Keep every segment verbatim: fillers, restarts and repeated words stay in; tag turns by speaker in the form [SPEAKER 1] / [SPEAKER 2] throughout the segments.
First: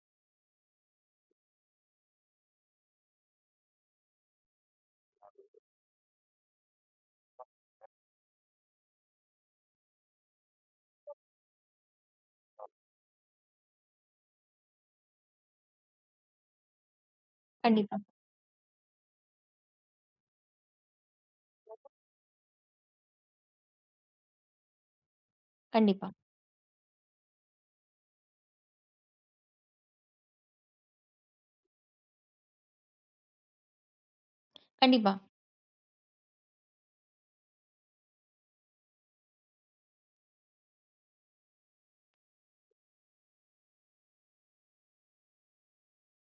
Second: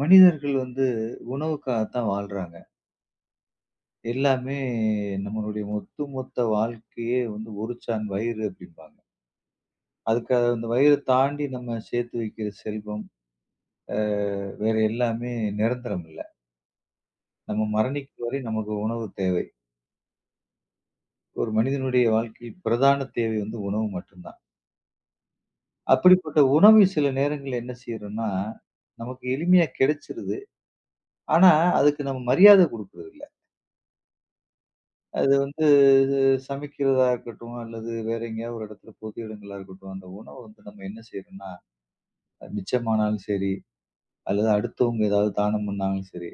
[SPEAKER 1] மனிதர்கள் வந்து உணவுக்காகத்தான் வாழ்றாங்க. எல்லாமே நம்மளுடைய ஒட்டு மொத்த வாழ்க்கையே வந்து ஒரு சாண் வயிறு அப்படிம்பாங்க. அதுக்காக அந்த வயிற தாண்டி நம்ம சேர்த்து வைக்கிற செல்வம், அ வேற எல்லாமே நிரந்தரம் இல்ல. நம்ம
[SPEAKER 2] கண்டிப்பா,
[SPEAKER 1] மரணிக்கும் வரை நமக்கு உணவு தேவை. ஒரு மனிதனுடைய வாழ்க்கையில் பிரதான தேவை வந்து உணவு மட்டும்தான்.
[SPEAKER 2] கண்டிப்பா,
[SPEAKER 1] அப்படிப்பட்ட உணவை சில நேரங்கள்ல என்ன செய்றோம்னா, நமக்கு எளிமையா கிடைச்சிருது. ஆனா, அதுக்கு நம்ம மரியாதை குடுக்குறதில்ல.
[SPEAKER 2] கண்டிப்பா.
[SPEAKER 1] அது வந்து சமைக்கிறதா இருக்கட்டும், அல்லது வேற எங்கேயாவது ஒரு இடத்துல பொது இடங்களா இருக்கட்டும், அந்த உணவ வந்து நம்ம என்ன செய்யணும்னா, மிச்சமானாலும் சரி, அல்லது அடுத்தவங்க ஏதாவது தானம் பண்ணாலும் சரி,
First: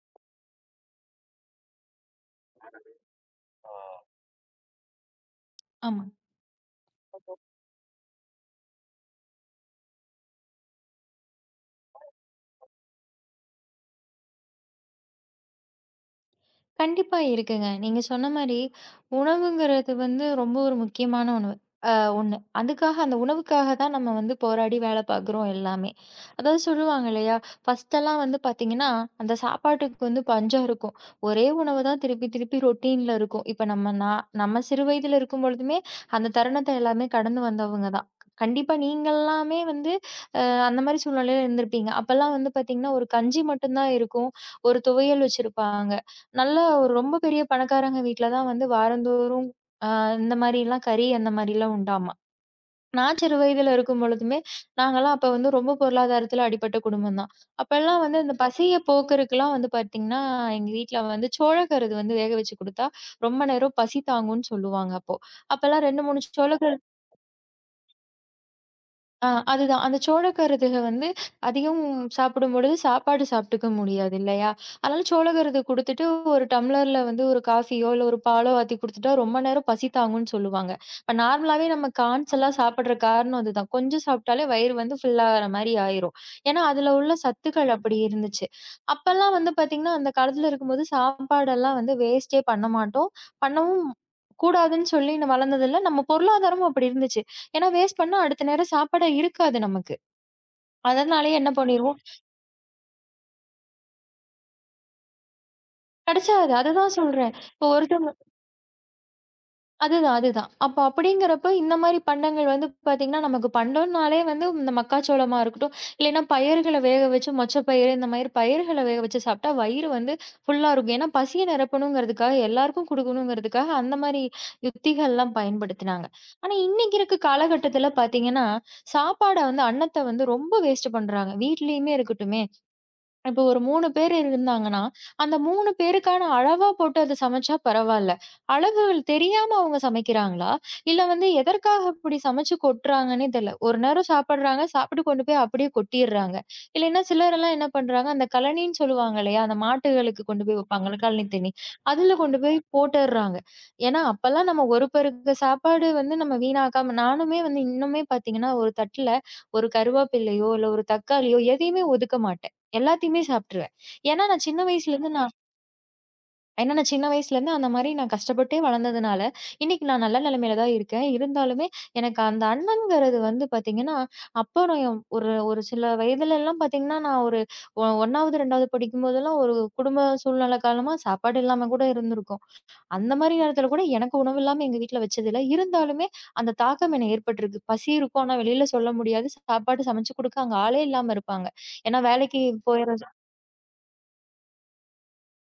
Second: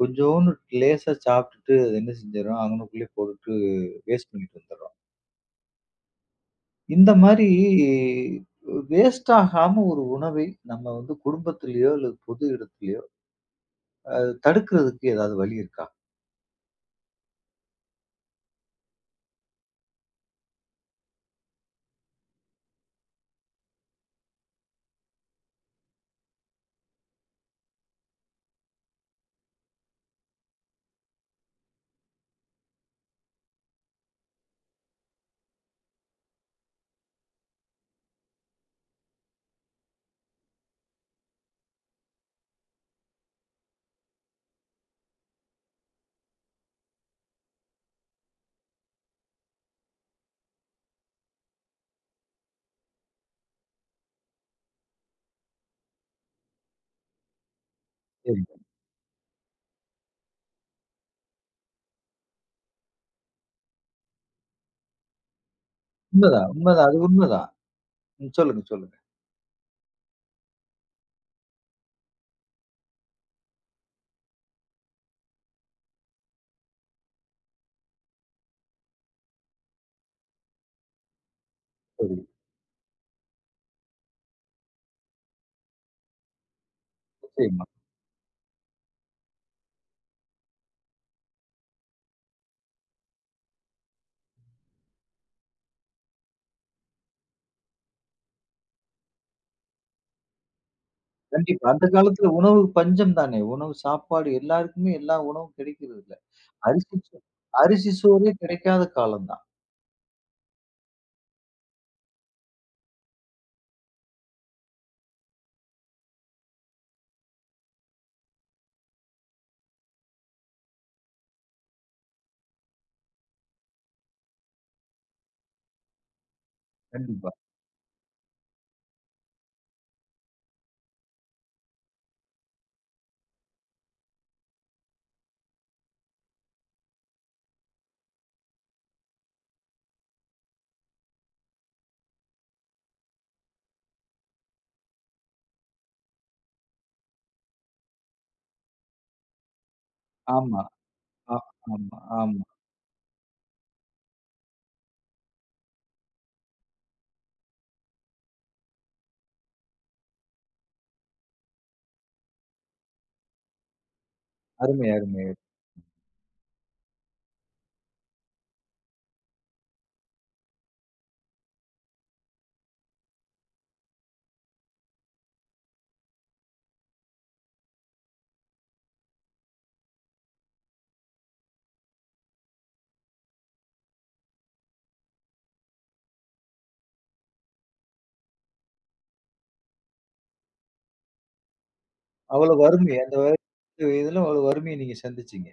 [SPEAKER 1] கொஞ்சோன்னு லேசா சாப்பிட்டுட்டு அத என்ன செஞ்சுர்றோம், அங்கனக்குள்ளயே போட்டுட்டு வேஸ்ட் பண்ணிட்டு வந்துர்றோம்.
[SPEAKER 2] ஆமா.
[SPEAKER 1] இந்த மாரி வேஸ்ட் ஆகாம ஒரு உணவை நம்ம வந்து குடும்பத்திலயோ, அல்லது பொது இடத்திலயோ அ தடுக்கிறதுக்கு ஏதாவது வழி இருக்கா?
[SPEAKER 2] கண்டிப்பா இருக்குங்க. நீங்க சொன்ன மாரி, உணவுங்கிறது வந்து ரொம்ப ஒரு முக்கியமான உணவு. அ ஒண்ணு. அதுக்காக அந்த உணவுக்காக தான் நம்ம வந்து போராடி வேலை பார்க்குறோம் எல்லாமே. அதாவது சொல்லுவாங்க இல்லையா, ஃபர்ஸ்ட்டெல்லாம் வந்து பார்த்தீங்கன்னா, அந்த சாப்பாட்டுக்கு வந்து பஞ்சம் இருக்கும். ஒரே உணவு தான் திருப்பி திருப்பி ரொட்டீன்ல இருக்கும். இப்ப நம்ம நான் நம்ம சிறு வயதில இருக்கும் பொழுதுமே, அந்த தருணத்த எல்லாமே கடந்து வந்தவங்க தான். கண்டிப்பா நீங்கல்லாமே வந்து அ அந்த மாரி சூழ்நிலையில இருந்திருப்பீங்க. அப்பல்லாம் வந்து பார்த்தீங்கன்னா, ஒரு கஞ்சி மட்டும் தான் இருக்கும். ஒரு துவையல் வச்சிருப்பாங்க. நல்ல ஒரு ரொம்ப பெரிய பணக்காரங்க வீட்ல தான் வந்து வாரந்தோறும் அ இந்த மாரிலாம் கறி அந்த மாரிலாம் உண்டாமா. நான் சிறு வயதில இருக்கும் பொழுதுமே, நாங்கலாம் அப்ப வந்து ரொம்ப பொருளாதாரத்தில அடிபட்ட குடும்பம் தான். அப்பலாம் வந்து இந்த
[SPEAKER 1] சரிங்க.
[SPEAKER 2] பசிய போக்குறதுக்குலாம் வந்து பார்த்தீங்கன்னா, எங்க வீட்ல வந்து சோளக்கருது வந்து வேக வச்சு குடுத்தா, ரொம்ப நேரம் பசி தாங்கும்ன்னு சொல்லுவாங்க அப்போ. அப்பலாம் ரெண்டு, மூணு
[SPEAKER 1] உண்மதான்,
[SPEAKER 2] சோளக்கருது
[SPEAKER 1] உண்மதான். அது உண்மதான். ம் சொல்லுங்க, சொல்லுங்க.
[SPEAKER 2] ஆ அதுதான். அந்த சோளக்கருதுக வந்து அதிகம் சாப்பிடும்பொழுது சாப்பாடு சாப்பிட்டுக்க முடியாது இல்லையா? அதனால சோளக்கருது குடுத்துட்டு ஒரு டம்ளர்ல வந்து ஒரு காஃபியோ, இல்ல ஒரு பாலோ ஆத்தி குடுத்துட்டா ரொம்ப நேரம் பசி தாங்கும்ன்னு சொல்லுவாங்க. இப்ப நார்மலாவே நம்ம
[SPEAKER 1] சரி.
[SPEAKER 2] கார்ன்ஸ் எல்லாம் சாப்பிடுற காரணம் அதுதான். கொஞ்சம் சாப்பிட்டாலே வயிறு வந்து ஃபில் ஆகுற மாரி ஆயிரும். ஏன்னா, அதுல உள்ள
[SPEAKER 1] நிச்சயமா.
[SPEAKER 2] சத்துக்கள் அப்படி இருந்துச்சு. அப்பல்லாம் வந்து பார்த்தீங்கன்னா, அந்த காலத்துல இருக்கும்போது சாப்பாடெல்லாம் வந்து வேஸ்ட்டே பண்ண மாட்டோம். பண்ணவும் கூடாதுன்னு சொல்லி நம்ம வளர்ந்ததில்ல. நம்ம பொருளாதாரமும் அப்படி இருந்துச்சு. ஏன்னா வேஸ்ட் பண்ணா அடுத்த நேரம் சாப்பாடே இருக்காது நமக்கு. அதனாலயே என்ன
[SPEAKER 1] கண்டிப்பா. அந்த
[SPEAKER 2] பண்ணிருவோம்,
[SPEAKER 1] காலத்துல உணவு பஞ்சம் தானே! உணவு சாப்பாடு எல்லாருக்குமே எல்லா உணவும் கிடைக்கிறதில்ல.
[SPEAKER 2] கிடைச்சாது.
[SPEAKER 1] அரிசி
[SPEAKER 2] அதுதான்
[SPEAKER 1] சோ
[SPEAKER 2] சொல்றேன். இப்போ
[SPEAKER 1] அரிசி
[SPEAKER 2] ஒருத்தவங்க
[SPEAKER 1] சோறே கிடைக்காத காலம் தான்.
[SPEAKER 2] அதுதான், அதுதான். அப்ப அப்படிங்கிறப்ப இந்த மாரி பண்டங்கள் வந்து பார்த்தீங்கன்னா, நமக்கு பண்டம்னாலே வந்து இந்த மக்காச்சோளமா இருக்கட்டும், இல்லைன்னா பயறுகள வேக வச்சு மொச்சப்பயிறு இந்த மாரி பயிர்கள வேக வச்சு சாப்பிட்டா வயிறு வந்து ஃபுல்லா இருக்கும். ஏன்னா பசிய நிரப்பணுங்கிறதுக்காக, எல்லாருக்கும் குடுக்கணுங்கிறதுக்காக அந்த மாரி யுக்திகள்லாம் பயன்படுத்தினாங்க. ஆனா இன்னைக்கு இருக்க
[SPEAKER 1] கண்டிப்பா.
[SPEAKER 2] காலகட்டத்தில பார்த்தீங்கன்னா, சாப்பாட வந்து, அன்னத்த வந்து ரொம்ப வேஸ்ட் பண்றாங்க. வீட்லயுமே இருக்கட்டுமே, இப்போ ஒரு மூணு பேர் இருந்தாங்கன்னா, அந்த மூணு பேருக்கான அளவா போட்டு அத சமைச்சா பரவால்ல. அளவுகள் தெரியாம அவங்க சமைக்கிறாங்களா? இல்ல வந்து எதற்காக இப்படி சமைச்சு கொட்டுறாங்கன்னே தெரியல. ஒரு நேரம் சாப்பிடுறாங்க, சாப்பிட்டு கொண்டு போய் அப்படியே கொட்டிர்றாங்க. இல்லைன்னா சிலரெல்லாம் என்ன பண்றாங்க, அந்த கழனின்னு சொல்லுவாங்க இல்லையா? அந்த மாட்டுகளுக்கு கொண்டு போய்
[SPEAKER 1] ஆமா.
[SPEAKER 2] வைப்பாங்கல்ல கழனி
[SPEAKER 1] ஆ
[SPEAKER 2] தண்ணி.
[SPEAKER 1] ஆமா,
[SPEAKER 2] அதுல கொண்டு
[SPEAKER 1] ஆமா.
[SPEAKER 2] போய் போட்டுர்றாங்க. ஏன்னா, அப்பல்லாம் நம்ம ஒரு பேருக்கு சாப்பாடு வந்து நம்ம வீணாக்காம நானுமே வந்து இன்னுமே பார்த்தீங்கன்னா, ஒரு தட்டுல ஒரு கருவேப்பிலையோ, இல்ல ஒரு தக்காளியோ எதையுமே ஒதுக்க மாட்டேன். எல்லாத்தையுமே சாப்பிட்டுருவேன். ஏன்னா நான் சின்ன
[SPEAKER 1] அருமை,
[SPEAKER 2] வயசுலேருந்து
[SPEAKER 1] அருமை.
[SPEAKER 2] நான் ஏன்னா நான் சின்ன வயசுலேருந்து அந்த மாரி நான் கஷ்டப்பட்டே வளர்ந்ததுனால, இன்னைக்கு நான் நல்ல நிலைமையில தான் இருக்கேன். இருந்தாலுமே எனக்கு அந்த அண்ணன்ங்கிறது வந்து பார்த்தீங்கன்னா, அப்போ நான் என் ஒரு ஒரு சில வயதுலலாம் பார்த்தீங்கன்னா, நான் ஒரு ஒ 1வது, 2வது படிக்கும்போதெல்லாம் ஒரு குடும்ப சூழ்நிலை காலமா சாப்பாடு இல்லாம கூட இருந்திருக்கும். அந்த மாரி நேரத்தில கூட எனக்கு உணவு இல்லாம எங்க வீட்ல வச்சதில்ல. இருந்தாலுமே அந்த தாக்கம் என்ன ஏற்பட்டிருக்கு. பசி இருக்கும். ஆனா வெளியில சொல்ல முடியாது. சாப்பாடு சமைச்சு குடுக்க அங்க ஆளே இல்லாம இருப்பாங்க. ஏன்னா வேலைக்கு
[SPEAKER 1] அவ்வளோ
[SPEAKER 2] போயிற
[SPEAKER 1] வறுமை அந்த வயதுல அவ்வளோ வறுமைய நீங்க சந்திச்சீங்க.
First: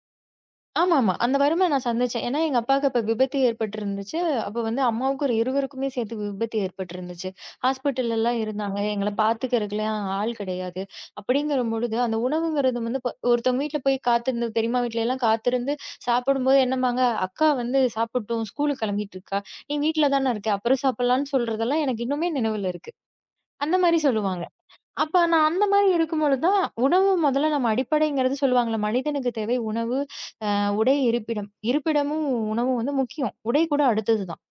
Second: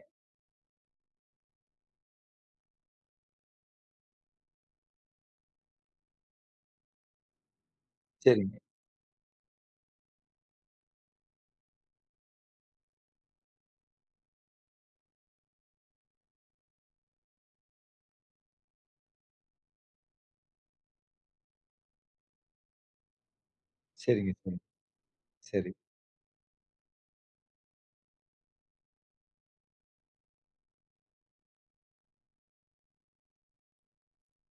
[SPEAKER 2] ஆமாமா. அந்த வறுமை நான் சந்திச்சேன். ஏன்னா எங்க அப்பாவுக்கு அப்ப விபத்து ஏற்பட்டிருந்துச்சு. அப்ப வந்து அம்மாவுக்கு ஒரு இருவருக்குமே சேர்த்து விபத்து ஏற்பட்டிருந்துச்சு. ஹாஸ்பிட்டல்லலாம்
[SPEAKER 1] சரிங்க,
[SPEAKER 2] இருந்தாங்க. எங்கள பார்த்துக்கிறதுக்குலாம் ஆள் கிடையாது. அப்படிங்கிறபொழுது, அந்த உணவுங்கிறது வந்து இப்ப ஒருத்தவங்க வீட்ல போய் காத்திருந்து பெரியம்மா வீட்லலாம் காத்திருந்து சாப்பிடும்போது என்னம்பாங்க, "அக்கா வந்து சாப்பிட்டும். ஸ்கூலுக்கு கிளம்பிட்டு இருக்கா. நீ வீட்ல தானே இருக்க. அப்புறம் சாப்பிடலாம்னு" சொல்றதெல்லாம் எனக்கு இன்னுமே நினைவுல இருக்கு. அந்த மாரி
[SPEAKER 1] சரிங்க,
[SPEAKER 2] சொல்லுவாங்க.
[SPEAKER 1] சரிங்க,
[SPEAKER 2] அப்ப நான் அந்த
[SPEAKER 1] சரி.
[SPEAKER 2] மாரி இருக்கும்பொழுது தான், உணவு முதல்ல நம்ம அடிப்படைங்கிறது சொல்லுவாங்கல்ல, மனிதனுக்கு தேவை உணவு, உடை இருப்பிடம். இருப்பிடமும், உணவும் வந்து முக்கியம். உடை கூட அடுத்தது தான்.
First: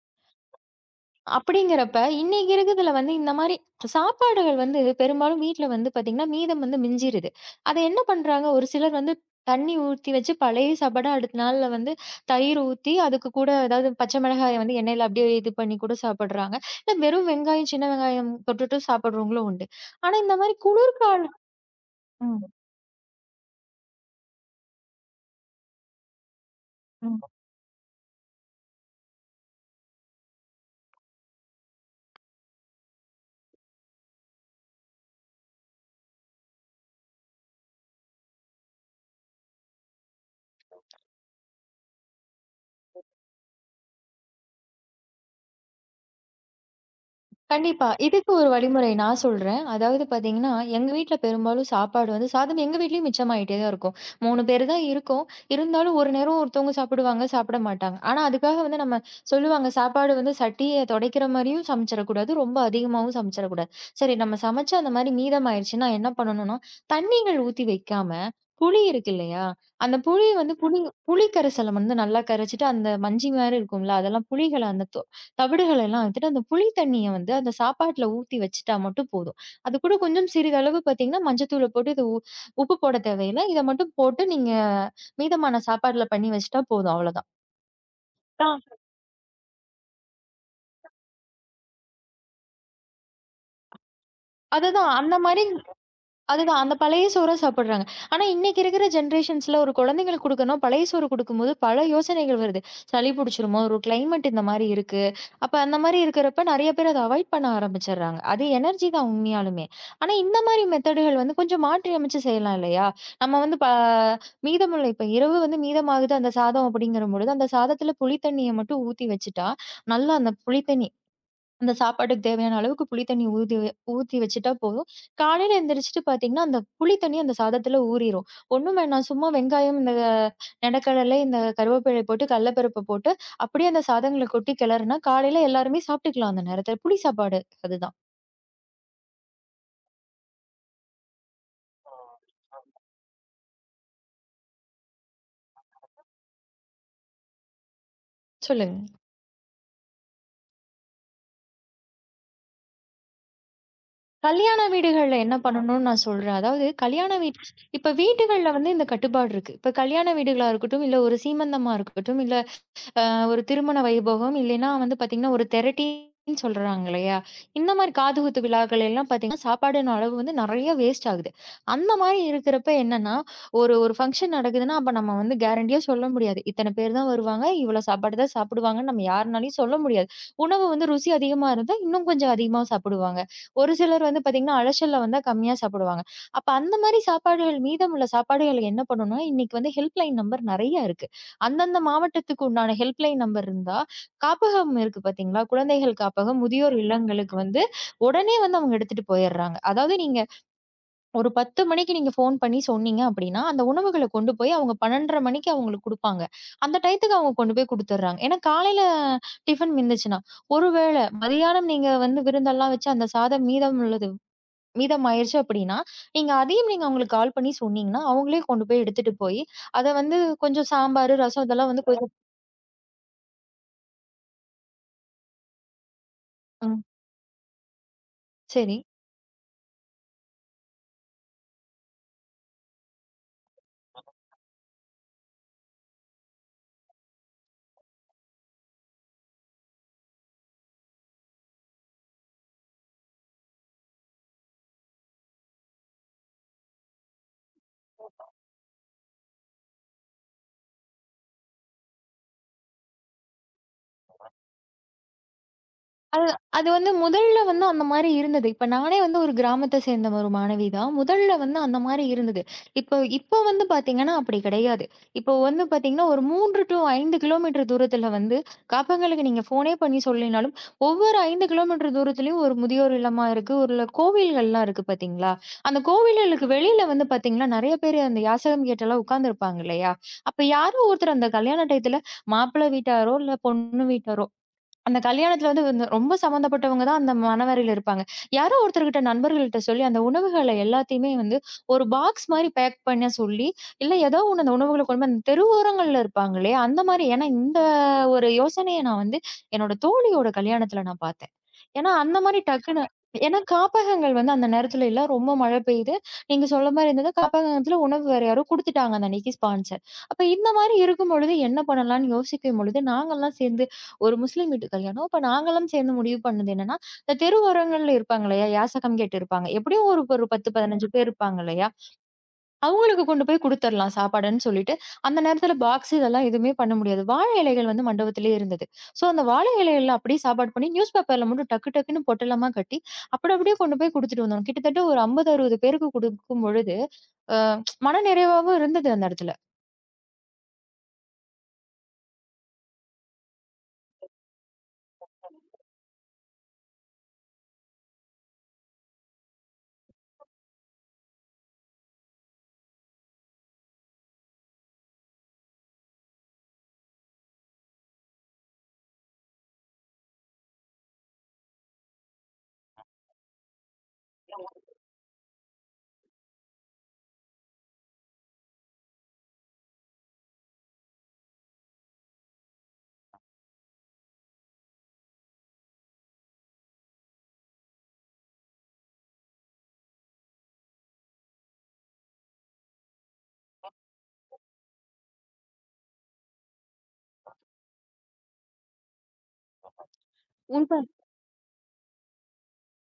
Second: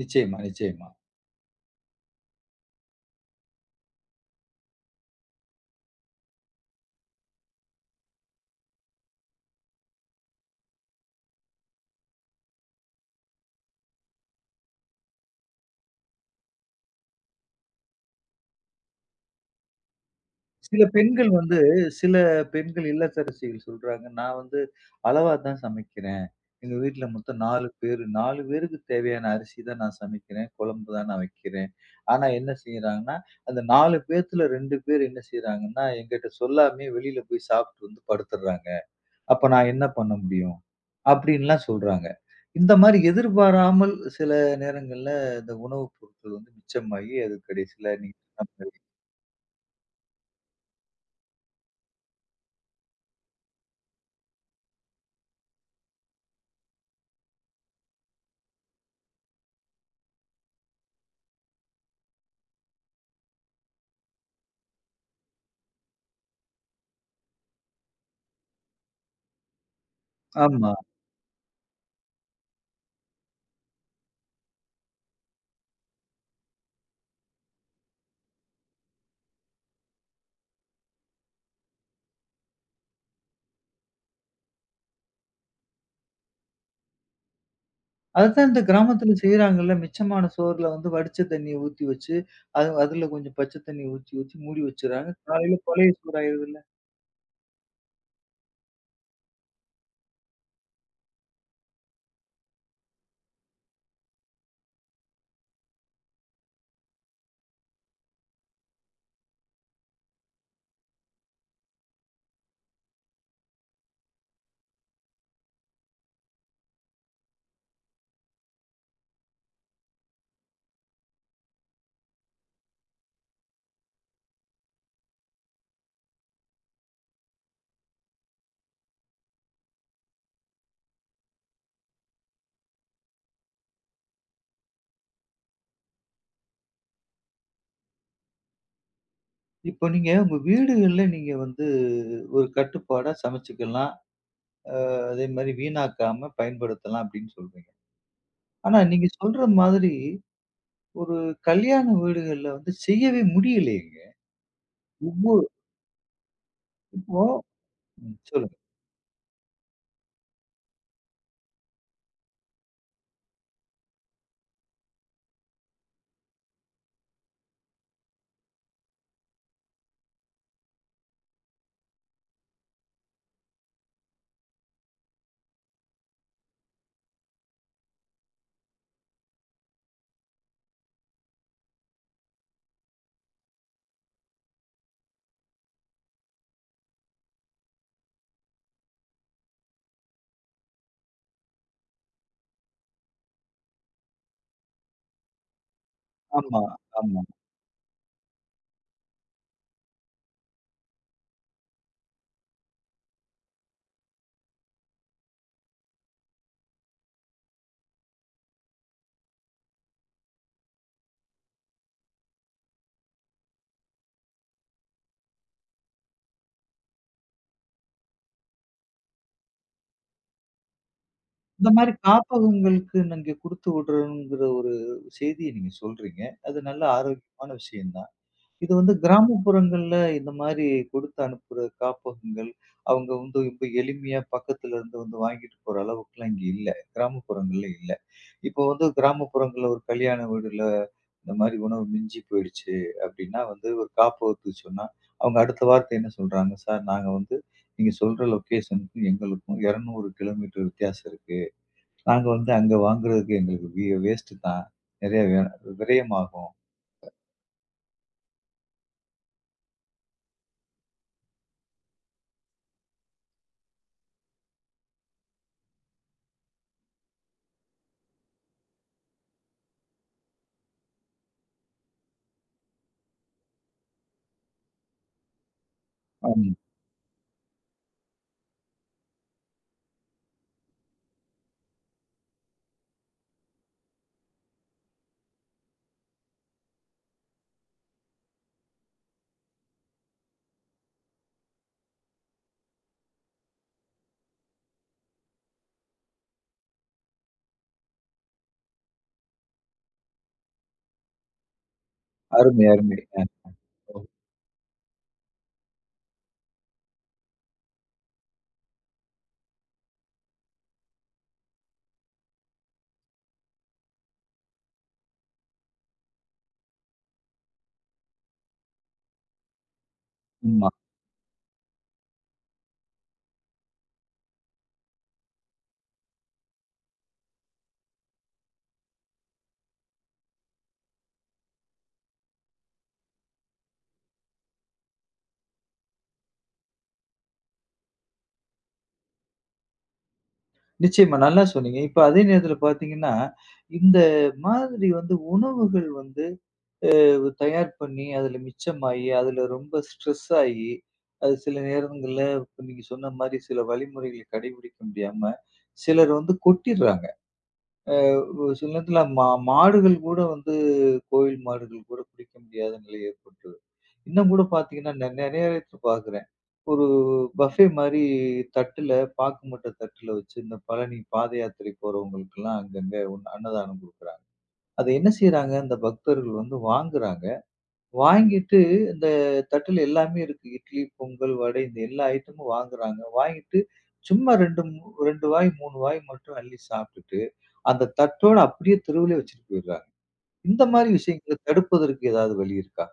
[SPEAKER 1] நிச்சயமா, நிச்சயமா.
[SPEAKER 2] அப்படிங்கிறப்ப, இன்னைக்கு இருக்கிறதுல வந்து இந்த மாரி சாப்பாடுகள் வந்து பெரும்பாலும் வீட்ல வந்து பார்த்தீங்கன்னா, மீதம் வந்து மிஞ்சிருது. அத என்ன பண்றாங்க, ஒரு சிலர் வந்து தண்ணி ஊத்தி வச்சு பழைய சாப்பாட அடுத்த நாள்ல வந்து தயிர் ஊத்தி, அதுக்கு கூட ஏதாவது பச்சை மிளகாய வந்து எண்ணெயில அப்படியே இது பண்ணி கூட சாப்பிடுறாங்க. இல்ல வெறும் வெங்காயம், சின்ன வெங்காயம் தொட்டுட்டு சாப்பிடுறவங்களும் உண்டு. ஆனா இந்த மாரி
[SPEAKER 1] சில பெண்கள்
[SPEAKER 2] குளிர்காலம்
[SPEAKER 1] வந்து சில
[SPEAKER 2] ம்,
[SPEAKER 1] பெண்கள் இல்லத்தரசிகள் சொல்றாங்க, "நான் வந்து அளவா தான் சமைக்கிறேன். எங்க வீட்ல
[SPEAKER 2] ம்.
[SPEAKER 1] மொத்தம் நாலு பேரு. நாலு பேருக்கு தேவையான அரிசி தான் நான் சமைக்கிறேன். குழம்பு தான் நான் வைக்கிறேன்." ஆனா என்ன செய்றாங்கன்னா, அந்த நாலு பேத்துல ரெண்டு பேர் என்ன செய்றாங்கன்னா, என்கிட்ட சொல்லாமயே வெளியில போய் சாப்பிட்டு வந்து படுத்துடுறாங்க. அப்ப நான் என்ன பண்ண முடியும்? அப்படின்லாம் சொல்றாங்க. இந்த மாரி எதிர்பாராமல் சில நேரங்கள்ல இந்த உணவுப் பொருட்கள் வந்து மிச்சமாகி, அது
[SPEAKER 2] கண்டிப்பா.
[SPEAKER 1] கடைசியில நீங்க.
[SPEAKER 2] இதுக்கு ஒரு வழிமுறை நான் சொல்றேன். அதாவது பார்த்தீங்கன்னா, எங்க வீட்ல பெரும்பாலும் சாப்பாடு வந்து சாதம் எங்க வீட்லயும் மிச்சமாயிட்டே தான் இருக்கும். மூணு பேரு தான் இருக்கோம். இருந்தாலும் ஒரு நேரம் ஒருத்தவங்க சாப்பிடுவாங்க, சாப்பிட மாட்டாங்க. ஆனா, அதுக்காக வந்து நம்ம சொல்லுவாங்க, சாப்பாடு வந்து சட்டிய துடைக்கிற மாரியும் சமைச்சிடக்கூடாது, ரொம்ப அதிகமாவும் சமைச்சிடக்கூடாது. சரி நம்ம சமைச்சு அந்த மாரி மீதமாயிருச்சுன்னா என்ன பண்ணணும்னா, தண்ணீகள் ஊத்தி வைக்காம, புளி இருக்கு இல்லையா? அந்த புளிய வந்து
[SPEAKER 1] ஆமா.
[SPEAKER 2] புளி புளி கரைசல வந்து நல்லா கரைச்சுட்டு, அந்த மஞ்சி மாரி இருக்கும்ல, அதெல்லாம் புளிகள அந்த தொ தவிடுகள எல்லாம் வந்துட்டு, அந்த புளி தண்ணிய வந்து அந்த சாப்பாட்டுல ஊத்தி வச்சுட்டா மட்டும் போதும். அது கூட கொஞ்சம் சிறிதளவு பார்த்தீங்கன்னா, மஞ்சத்தூள போட்டு இது உ உப்பு போட தேவையில்ல. இத மட்டும் போட்டு நீங்க மீதமான சாப்பாடுல பண்ணி வச்சுட்டா போதும். அவ்வளதான். ஆ.
[SPEAKER 1] அதத்தான் இந்த கிராமத்துல செய்றாங்கல்ல. மிச்சமான சோறுல வந்து வடிச்ச தண்ணிய ஊத்தி வச்சு, அது அதுல கொஞ்சம் பச்ச தண்ணி ஊத்தி ஊத்தி மூடி
[SPEAKER 2] அதுதான்
[SPEAKER 1] வச்சுர்றாங்க.
[SPEAKER 2] அந்த மாரி
[SPEAKER 1] காலையில பழைய சோறு ஆயிருதுல்ல.
[SPEAKER 2] அதுதான். அந்த பழைய சோற சாப்பிடுறாங்க. ஆனா, இன்னைக்கு இருக்கிற ஜெனரேஷன்ஸ்ல ஒரு குழந்தைங்களுக்கு குடுக்கணும், பழைய சோறு குடுக்கும்போது பல யோசனைகள் வருது. சளி புடிச்சிருமோ? ஒரு கிளைமேட் இந்த மாரி இருக்கு. அப்ப அந்த மாரி இருக்கிறப்ப நெறைய பேர் அத அவாய்ட் பண்ண ஆரம்பிச்சர்றாங்க. அது எனர்ஜி தான் உண்மையாலுமே. ஆனா, இந்த மாரி மெத்தடுகள் வந்து கொஞ்சம் மாற்றி அமைச்சு செய்யலாம் இல்லையா? நம்ம வந்து ப மீதமுள்ள இப்ப இரவு வந்து மீதமாகுது அந்த சாதம் அப்படிங்கிற பொழுது, அந்த சாதத்துல புளி தண்ணிய மட்டும் ஊத்தி வச்சுட்டா, நல்லா அந்த புளி தண்ணி அந்த சாப்பாட்டுக்கு தேவையான அளவுக்கு புளி தண்ணி ஊதி வே- ஊத்தி வச்சுட்டா போதும். காலையில எந்திரிச்சுட்டு பார்த்தீங்கன்னா, அந்த புளி தண்ணி அந்த சாதத்துல ஊறிரும். ஒண்ணும் வேணாம். சும்மா வெங்காயம், இந்த நெடக்கடலை, இந்த கருவேப்பிலை போட்டு, கடலப்பருப்பு போட்டு, அப்படியே அந்த சாதங்கள கொட்டி கிளறுனா, காலையில எல்லாருமே சாப்பிட்டுக்கலாம் அந்த நேரத்துல. புளி சாப்பாடு அதுதான்.
[SPEAKER 1] இப்ப நீங்க உங்க வீடுகள்ல நீங்க வந்து ஒரு கட்டுப்பாடா சமைச்சுக்கலாம். அதே மாரி வீணாக்காம பயன்படுத்தலாம் அப்படின்னு சொல்றீங்க. ஆனா
[SPEAKER 2] சொல்லுங்க.
[SPEAKER 1] நீங்க சொல்ற மாதிரி ஒரு கல்யாண வீடுகள்ல வந்து செய்யவே முடியலையேங்க.
[SPEAKER 2] கல்யாண வீடுகள்ல என்ன
[SPEAKER 1] ஒவ்வொரு
[SPEAKER 2] பண்ணணும்னு நான் சொல்றேன். அதாவது கல்யாண
[SPEAKER 1] இப்போ
[SPEAKER 2] வீட் இப்ப
[SPEAKER 1] ம்
[SPEAKER 2] வீடுகள்ல
[SPEAKER 1] சொல்லுங்க.
[SPEAKER 2] வந்து இந்த கட்டுப்பாடு இருக்கு. இப்ப கல்யாண வீடுகளா இருக்கட்டும், இல்ல ஒரு சீமந்தமா இருக்கட்டும், இல்ல ஒரு திருமண வைபவம் இல்லைன்னா வந்து பார்த்தீங்கன்னா, ஒரு தெரட்டின்னு சொல்றாங்க இல்லையா? இந்த மாரி காதுகுத்து விழாக்கள் எல்லாம் பார்த்தீங்கன்னா, சாப்பாடின் அளவு வந்து நெறைய வேஸ்ட் ஆகுது. அந்த மாரி இருக்கிறப்ப என்னன்னா, ஒரு ஒரு ஃபங்ஷன் நடக்குதுன்னா, அப்ப நம்ம வந்து கேரண்டியா சொல்ல முடியாது. இத்தன பேர் தான் வருவாங்க, இவ்வளோ சாப்பாடு தான் சாப்பிடுவாங்கன்னு நம்ம யாருனாலயும் சொல்ல முடியாது. உணவு வந்து ருசி அதிகமா இருந்தா, இன்னும் கொஞ்சம் அதிகமா சாப்பிடுவாங்க. ஒரு சிலர் வந்து பார்த்தீங்கன்னா, அலச்சல்ல வந்தா கம்மியா சாப்பிடுவாங்க. அப்ப அந்த மாரி சாப்பாடுகள் மீதமுள்ள சாப்பாடுகள் என்ன பண்ணணும்னா, இன்னைக்கு வந்து ஹெல்ப்லைன் நம்பர் நெறைய இருக்கு. அந்தந்த மாவட்டத்துக்கு உண்டான ஹெல்ப்லைன் நம்பர் இருந்தா, காப்பகம் இருக்கு பார்த்தீங்களா? குழந்தைகள் காப்பகம்,
[SPEAKER 1] ஆமா,
[SPEAKER 2] முதியோர்
[SPEAKER 1] ஆமா.
[SPEAKER 2] இல்லங்களுக்கு வந்து உடனே வந்து அவங்க எடுத்துட்டு போயிர்றாங்க. அதாவது நீங்க ஒரு பத்து மணிக்கு நீங்க ஃபோன் பண்ணி சொன்னீங்க அப்படின்னா, அந்த உணவுகள கொண்டு போய் அவங்க பன்னிரண்டரை மணிக்கு அவங்களுக்கு குடுப்பாங்க. அந்த டயத்துக்கு அவங்க கொண்டு போய் குடுத்துர்றாங்க. ஏன்னா காலையில டிஃபன் மிந்துச்சுன்னா, ஒருவேள மதியானம் நீங்க வந்து விருந்தெல்லாம் வச்சு அந்த சாதம் மீதம் உள்ளது மீதம் ஆயிருச்சு அப்படின்னா, நீங்க அதையும் நீங்க அவங்களுக்கு கால் பண்ணி சொன்னீங்கன்னா, அவங்களே கொண்டு போய் எடுத்துட்டு போய், அத வந்து கொஞ்சம் சாம்பாரு, ரசம்
[SPEAKER 1] இந்த
[SPEAKER 2] இதெல்லாம் வந்து
[SPEAKER 1] மாரி
[SPEAKER 2] கொஞ்சம்
[SPEAKER 1] காப்பகங்களுக்கு நீங்க குடுத்து விடுறோங்கிற ஒரு செய்திய நீங்க சொல்றீங்க. அது
[SPEAKER 2] ம்.
[SPEAKER 1] நல்ல ஆரோக்கியமான விஷயம் தான். இது
[SPEAKER 2] சரி.
[SPEAKER 1] வந்து கிராமப்புறங்கள்ல இந்த மாரி கொடுத்து அனுப்புற காப்பகங்கள், அவங்க வந்து இப்ப எளிமையா பக்கத்துல இருந்து வந்து வாங்கிட்டு போற அளவுக்குலாம் இங்க இல்ல. கிராமப்புறங்கள்ல இல்ல. இப்போ வந்து கிராமப்புறங்கள்ல ஒரு கல்யாண வீடுல இந்த மாரி உணவு மிஞ்சி போயிடுச்சு அப்டின்னா வந்து ஒரு காப்பகத்துக்கு சொன்னா, அவங்க அடுத்த வார்த்தை என்ன சொல்றாங்க? சார் நாங்க வந்து நீங்க சொல்ற லொக்கேஷனுக்கும் எங்களுக்கும் இருநூறு கிலோமீட்டர் வித்தியாசம் இருக்கு. நாங்க வந்து அங்க வாங்குறதுக்கு எங்களுக்கு வி வேஸ்ட்டு தான். நெறைய வி
[SPEAKER 2] அது
[SPEAKER 1] விரயமாகும்.
[SPEAKER 2] அது வந்து முதல்ல வந்து அந்த மாரி இருந்தது. இப்ப நானே வந்து ஒரு கிராமத்த சேர்ந்த ஒரு மாணவி தான். முதல்ல வந்து அந்த மாரி இருந்தது. இப்போ இப்போ வந்து பார்த்தீங்கன்னா, அப்படி கிடையாது. இப்போ வந்து பார்த்தீங்கன்னா, ஒரு மூன்று டூ ஐந்து கிலோமீட்டர் தூரத்தில வந்து காப்பகங்களுக்கு நீங்க ஃபோனே பண்ணி சொல்லினாலும், ஒவ்வொரு ஐந்து கிலோமீட்டர் தூரத்திலயும் ஒரு முதியோர் இல்லமா இருக்கு. ஒரு கோவில்கள்லாம் இருக்கு பார்த்தீங்களா? அந்த கோவில்களுக்கு
[SPEAKER 1] ஆமா.
[SPEAKER 2] வெளியில வந்து பார்த்தீங்கன்னா, நெறைய பேர் அந்த யாசகம் கேட்டெல்லாம் உட்கார்ந்துருப்பாங்க இல்லையா? அப்ப யாரோ ஒருத்தர் அந்த கல்யாண டயத்தில மாப்பிள்ளை வீட்டாரோ, இல்ல பொண்ணு வீட்டாரோ அந்த கல்யாணத்துல வந்து வந்து ரொம்ப சம்மந்தப்பட்டவங்க தான் அந்த மணவறையில இருப்பாங்க. யாரோ ஒருத்தர்கிட்ட நண்பர்கள்ட்ட சொல்லி, அந்த உணவுகள எல்லாத்தையுமே வந்து ஒரு பாக்ஸ் மாரி பேக் பண்ண சொல்லி, இல்ல ஏதோ ஒண்ணு அந்த உணவுகள கொண்டு போய் அந்த தெருவோரங்கள்ல இருப்பாங்க இல்லையா? அந்த மாரி ஏன்னா இந்த ஒரு யோசனைய நான் வந்து என்னோட தோழியோட கல்யாணத்துல நான் பார்த்தேன். ஏன்னா அந்த மாரி
[SPEAKER 1] அருமை,
[SPEAKER 2] டக்குனு
[SPEAKER 1] அருமை. அ
[SPEAKER 2] ஏன்னா
[SPEAKER 1] ஓ
[SPEAKER 2] காப்பகங்கள் வந்து அந்த நேரத்துல இல்ல. ரொம்ப மழை பெய்யுது. நீங்க சொல்ல மாரி இருந்தது. காப்பகத்துல உணவு வேற யாரோ குடுத்துட்டாங்க அந்த அன்னைக்கு ஸ்பான்சர். அப்ப இந்த மாரி இருக்கும் பொழுது என்ன பண்ணலாம்ன்னு யோசிக்கும் பொழுது நாங்கலாம் சேர்ந்து ஒரு முஸ்லீம் வீட்டு கல்யாணம். அப்ப நாங்களும் சேர்ந்து முடிவு பண்ணது என்னன்னா, இந்த தெருவோரங்கள்ல இருப்பாங்க இல்லையா? யாசகம் கேட்டு இருப்பாங்க. எப்படியும் ஒரு ஒரு பத்து,
[SPEAKER 1] ஆமா.
[SPEAKER 2] பதினஞ்சு பேர் இருப்பாங்க இல்லையா? அவங்களுக்கு கொண்டு போய் குடுத்துரலாம் சாப்பாடுன்னு சொல்லிட்டு, அந்த நேரத்துல பாக்ஸ் இதெல்லாம் எதுவுமே பண்ண முடியாது. வாழை இலைகள் வந்து மண்டபத்திலேயே இருந்தது. சோ, அந்த வாழை இலைகள்ல அப்படியே சாப்பாடு பண்ணி நியூஸ் பேப்பர்ல மட்டும் டக்கு டக்குன்னு பொட்டலமா கட்டி, அப்படி அப்படியே கொண்டு போய் குடுத்துட்டு வந்தோம். கிட்டத்தட்ட ஒரு ஐம்பது, அறுபது பேருக்கு குடுக்கும் பொழுது, அ மனநிறைவாவும் இருந்தது அந்த இடத்துல.
[SPEAKER 1] நிச்சயமா நல்லா சொன்னீங்க. இப்ப அதே நேரத்துல பார்த்தீங்கன்னா, இந்த மாதிரி வந்து உணவுகள் வந்து வ் தயார் பண்ணி, அதுல மிச்சமாயி, அதுல ரொம்ப ஸ்ட்ரெஸ் ஆயி, அது சில நேரங்கள்ல இப்ப நீங்க சொன்ன மாரி சில வழிமுறைகளை கடைபிடிக்க முடியாம, சிலர் வந்து கொட்டிர்றாங்க. ஒரு சில நேரத்துல மா மாடுகள் கூட வந்து கோயில் மாடுகள் கூட பிடிக்க முடியாத நிலை ஏற்பட்டுரும். இன்னும் கூட பாத்தீங்கன்னா, நான் நெறைய இடத்துல பாக்குறேன். ஒரு பஃபே மாரி தட்டுல பாக்கு மட்ட தட்டுல வச்சு இந்த பழனி பாத யாத்திரை போறவங்களுக்கெல்லாம் அங்கங்க உண் அன்னதானம் குடுக்குறாங்க. அத என்ன செய்றாங்க, அந்த பக்தர்கள் வந்து வாங்குறாங்க. வாங்கிட்டு இந்த தட்டுல எல்லாமே இருக்கு. இட்லி, பொங்கல், வடை இந்த எல்லா ஐட்டமும் வாங்குறாங்க. வாங்கிட்டு சும்மா ரெண்டு மு ரெண்டு வாய், மூணு வாய் மட்டும் அள்ளி சாப்ட்டுட்டு அந்த தட்டோட அப்படியே தெருவுலே வச்சுட்டு போயிடுறாங்க. இந்த
[SPEAKER 2] உள்ப
[SPEAKER 1] மாரி விஷயங்கள தடுப்பதற்கு ஏதாவது வழி இருக்கா?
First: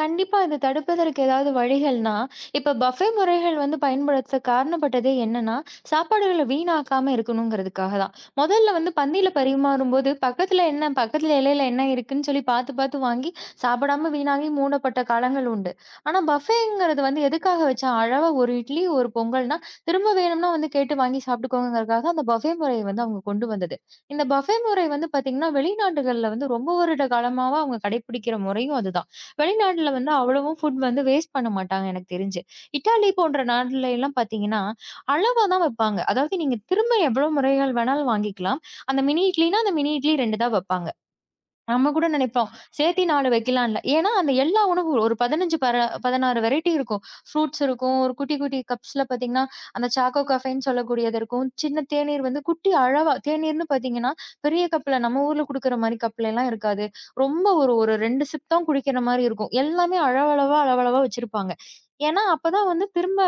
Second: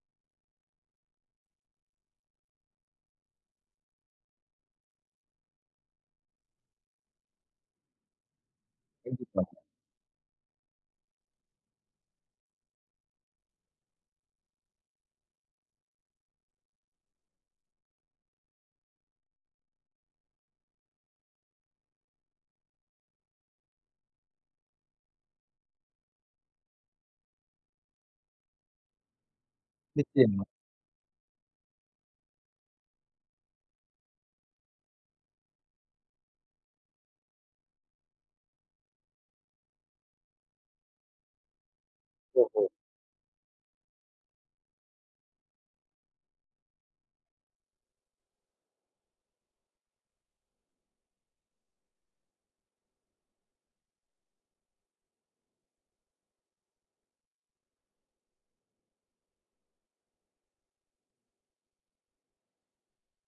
[SPEAKER 2] கண்டிப்பா இத தடுப்பதற்கு ஏதாவது வழிகள்னா, இப்ப பஃபே முறைகள் வந்து பயன்படுத்த காரணப்பட்டதே என்னன்னா, சாப்பாடுகள வீணாக்காம இருக்கணுங்கிறதுக்காக தான். முதல்ல வந்து பந்தியில
[SPEAKER 1] கண்டிப்பா.
[SPEAKER 2] பரிமாறும்போது, பக்கத்துல என்ன பக்கத்துல இலையில என்ன இருக்குன்னு சொல்லி பாத்து, பாத்து வாங்கி சாப்பிடாம வீணாகி மூடப்பட்ட காலங்கள் உண்டு. ஆனா பஃபேங்கிறது வந்து எதுக்காக வச்சா, அளவா ஒரு இட்லி, ஒரு பொங்கல்னா, திரும்ப வேணும்னா வந்து கேட்டு வாங்கி சாப்பிட்டுக்கோங்கறதுக்காக அந்த பஃபே முறைய வந்து அவங்க கொண்டு வந்தது. இந்த பஃபே முறை வந்து பாத்தீங்கன்னா, வெளிநாடுகள்ல வந்து ரொம்ப வருட காலமாவா அவங்க கடைபிடிக்கிற முறையும் அதுதான். வெளிநாட்டுல வந்து
[SPEAKER 1] நிச்சயமா.
[SPEAKER 2] அவ்வளவும் ஃபுட் வந்து வேஸ்ட் பண்ண மாட்டாங்க எனக்கு தெரிஞ்சு. இட்டாலி போன்ற நாடுல எல்லாம் பார்த்தீங்கன்னா, அளவா தான் வைப்பாங்க. அதாவது நீங்க திரும்ப எவ்வளவு முறைகள் வேணாலும் வாங்கிக்கலாம். அந்த மினி இட்லினா, அந்த மினி இட்லி ரெண்டு தான் வைப்பாங்க. நம்ம கூட நினைப்போம். சேர்த்தி நாலு வைக்கலாம் இல்ல. ஏன்னா, அந்த எல்லா உணவும் ஒரு பதினஞ்சு பர பதினாறு வெரைட்டி இருக்கும். ஃப்ரூட்ஸ் இருக்கும். ஒரு குட்டி, குட்டி கப்ஸ்ல பார்த்தீங்கன்னா, அந்த சாக்கோ கஃபேன்னு சொல்லக்கூடியது இருக்கும். சின்ன தேநீர் வந்து குட்டி அளவா தேநீர்ன்னு பார்த்தீங்கன்னா, பெரிய கப்ல நம்ம ஊர்ல குடுக்குற மாரி கப்லலாம் இருக்காது. ரொம்ப ஒரு ஒரு ரெண்டு சிப் தான் குடிக்கிற மாரி இருக்கும். எல்லாமே அளவளவா, அளவளவா வச்சிருப்பாங்க. ஏன்னா, அப்பதான் வந்து திரும்ப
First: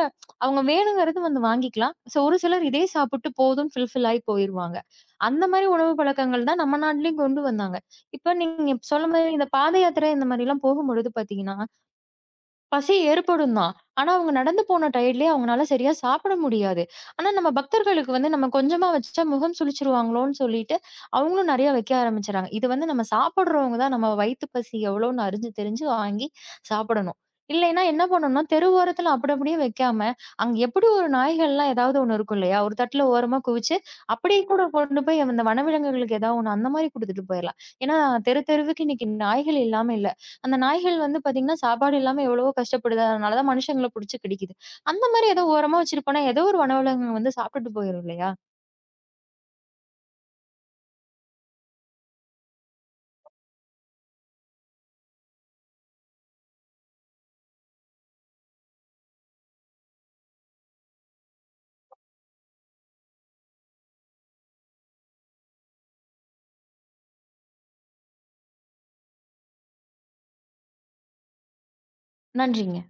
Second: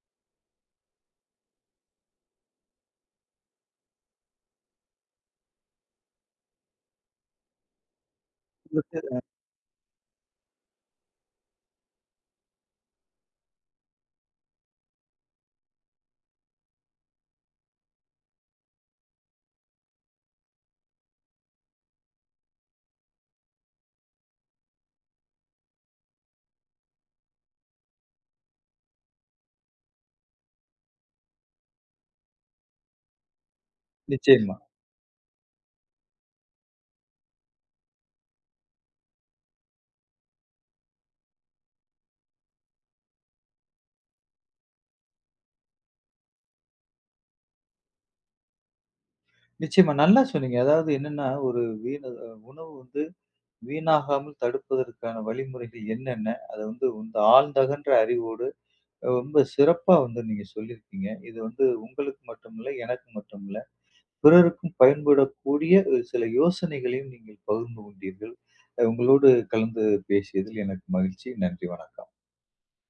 [SPEAKER 2] அவங்க வேணுங்கிறது வந்து வாங்கிக்கலாம். ஸோ ஒரு சிலர் இதே சாப்பிட்டு போதும்ன்னு ஃபுல்ஃபில் ஆயி போயிருவாங்க. அந்த மாரி உணவு பழக்கங்கள் தான் நம்ம நாட்டிலயும் கொண்டு வந்தாங்க. இப்ப நீங்க சொன்ன
[SPEAKER 1] உங்களுக்கு-
[SPEAKER 2] மாரி இந்த பாதயாத்திரை இந்த மாரிலாம் போகும்பொழுது பார்த்தீங்கன்னா, பசி ஏற்படும் தான். ஆனா, அவங்க நடந்து போன டயர்ட்லயே அவங்கனால சரியா சாப்பிட முடியாது. ஆனா, நம்ம பக்தர்களுக்கு வந்து நம்ம கொஞ்சமா வச்சா முகம் சுளிச்சிருவாங்களோன்னு சொல்லிட்டு, அவங்களும் நெறைய வைக்க ஆரம்பிச்சுறாங்க. இது வந்து நம்ம சாப்பிடுறவங்க தான் நம்ம வயித்து பசி எவ்வளோன்னு அறிஞ்சு தெரிஞ்சு வாங்கி சாப்பிடணும். இல்லைன்னா என்ன பண்ணணும்னா, தெரு ஓரத்துல அப்படி அப்படியே வைக்காம, அங்க எப்படி ஒரு நாய்கள்லாம் ஏதாவது ஒண்ணு இருக்கும் இல்லையா? ஒரு தட்டுல ஓரமா குவிச்சு, அப்படியே
[SPEAKER 1] நிச்சயமா,
[SPEAKER 2] கூட கொண்டு போய் அந்த வனவிலங்குகளுக்கு ஏதாவது ஒண்ணு அந்த மாரி குடுத்துட்டு போயிரலாம். ஏன்னா, தெரு தெருவுக்கு இன்னைக்கு நாய்கள் இல்லாம இல்ல. அந்த நாய்கள் வந்து பாத்தீங்கன்னா, சாப்பாடு இல்லாம எவ்வளவோ கஷ்டப்படுது. அதனால தான் மனுஷங்கள புடிச்சு கடிக்குது. அந்த மாரி ஏதோ ஓரமா வச்சிருப்போம்னா, ஏதோ ஒரு வனவிலங்கு வந்து சாப்ட்டுட்டு போயிரும் இல்லையா?
[SPEAKER 1] நிச்சயமா. நல்லா சொன்னீங்க. அதாவது என்னன்னா, ஒரு வீண உணவு வந்து வீணாகாமல் தடுப்பதற்கான வழிமுறைகள் என்னென்ன? அத வந்து இந்த ஆழ்ந்தகன்ற அறிவோடு ரொம்ப சிறப்பா வந்து நீங்க சொல்லியிருக்கீங்க. இது வந்து உங்களுக்கு மட்டுமில்ல, எனக்கு மட்டுமில்ல, பிறருக்கும் பயன்படக்கூடிய ஒரு சில யோசனைகளையும் நீங்கள் பகிர்ந்து கொண்டீர்கள். அஹ் உங்களோடு கலந்து பேசியதில் எனக்கு மகிழ்ச்சி. நன்றி, வணக்கம்.
[SPEAKER 2] நன்றிங்க.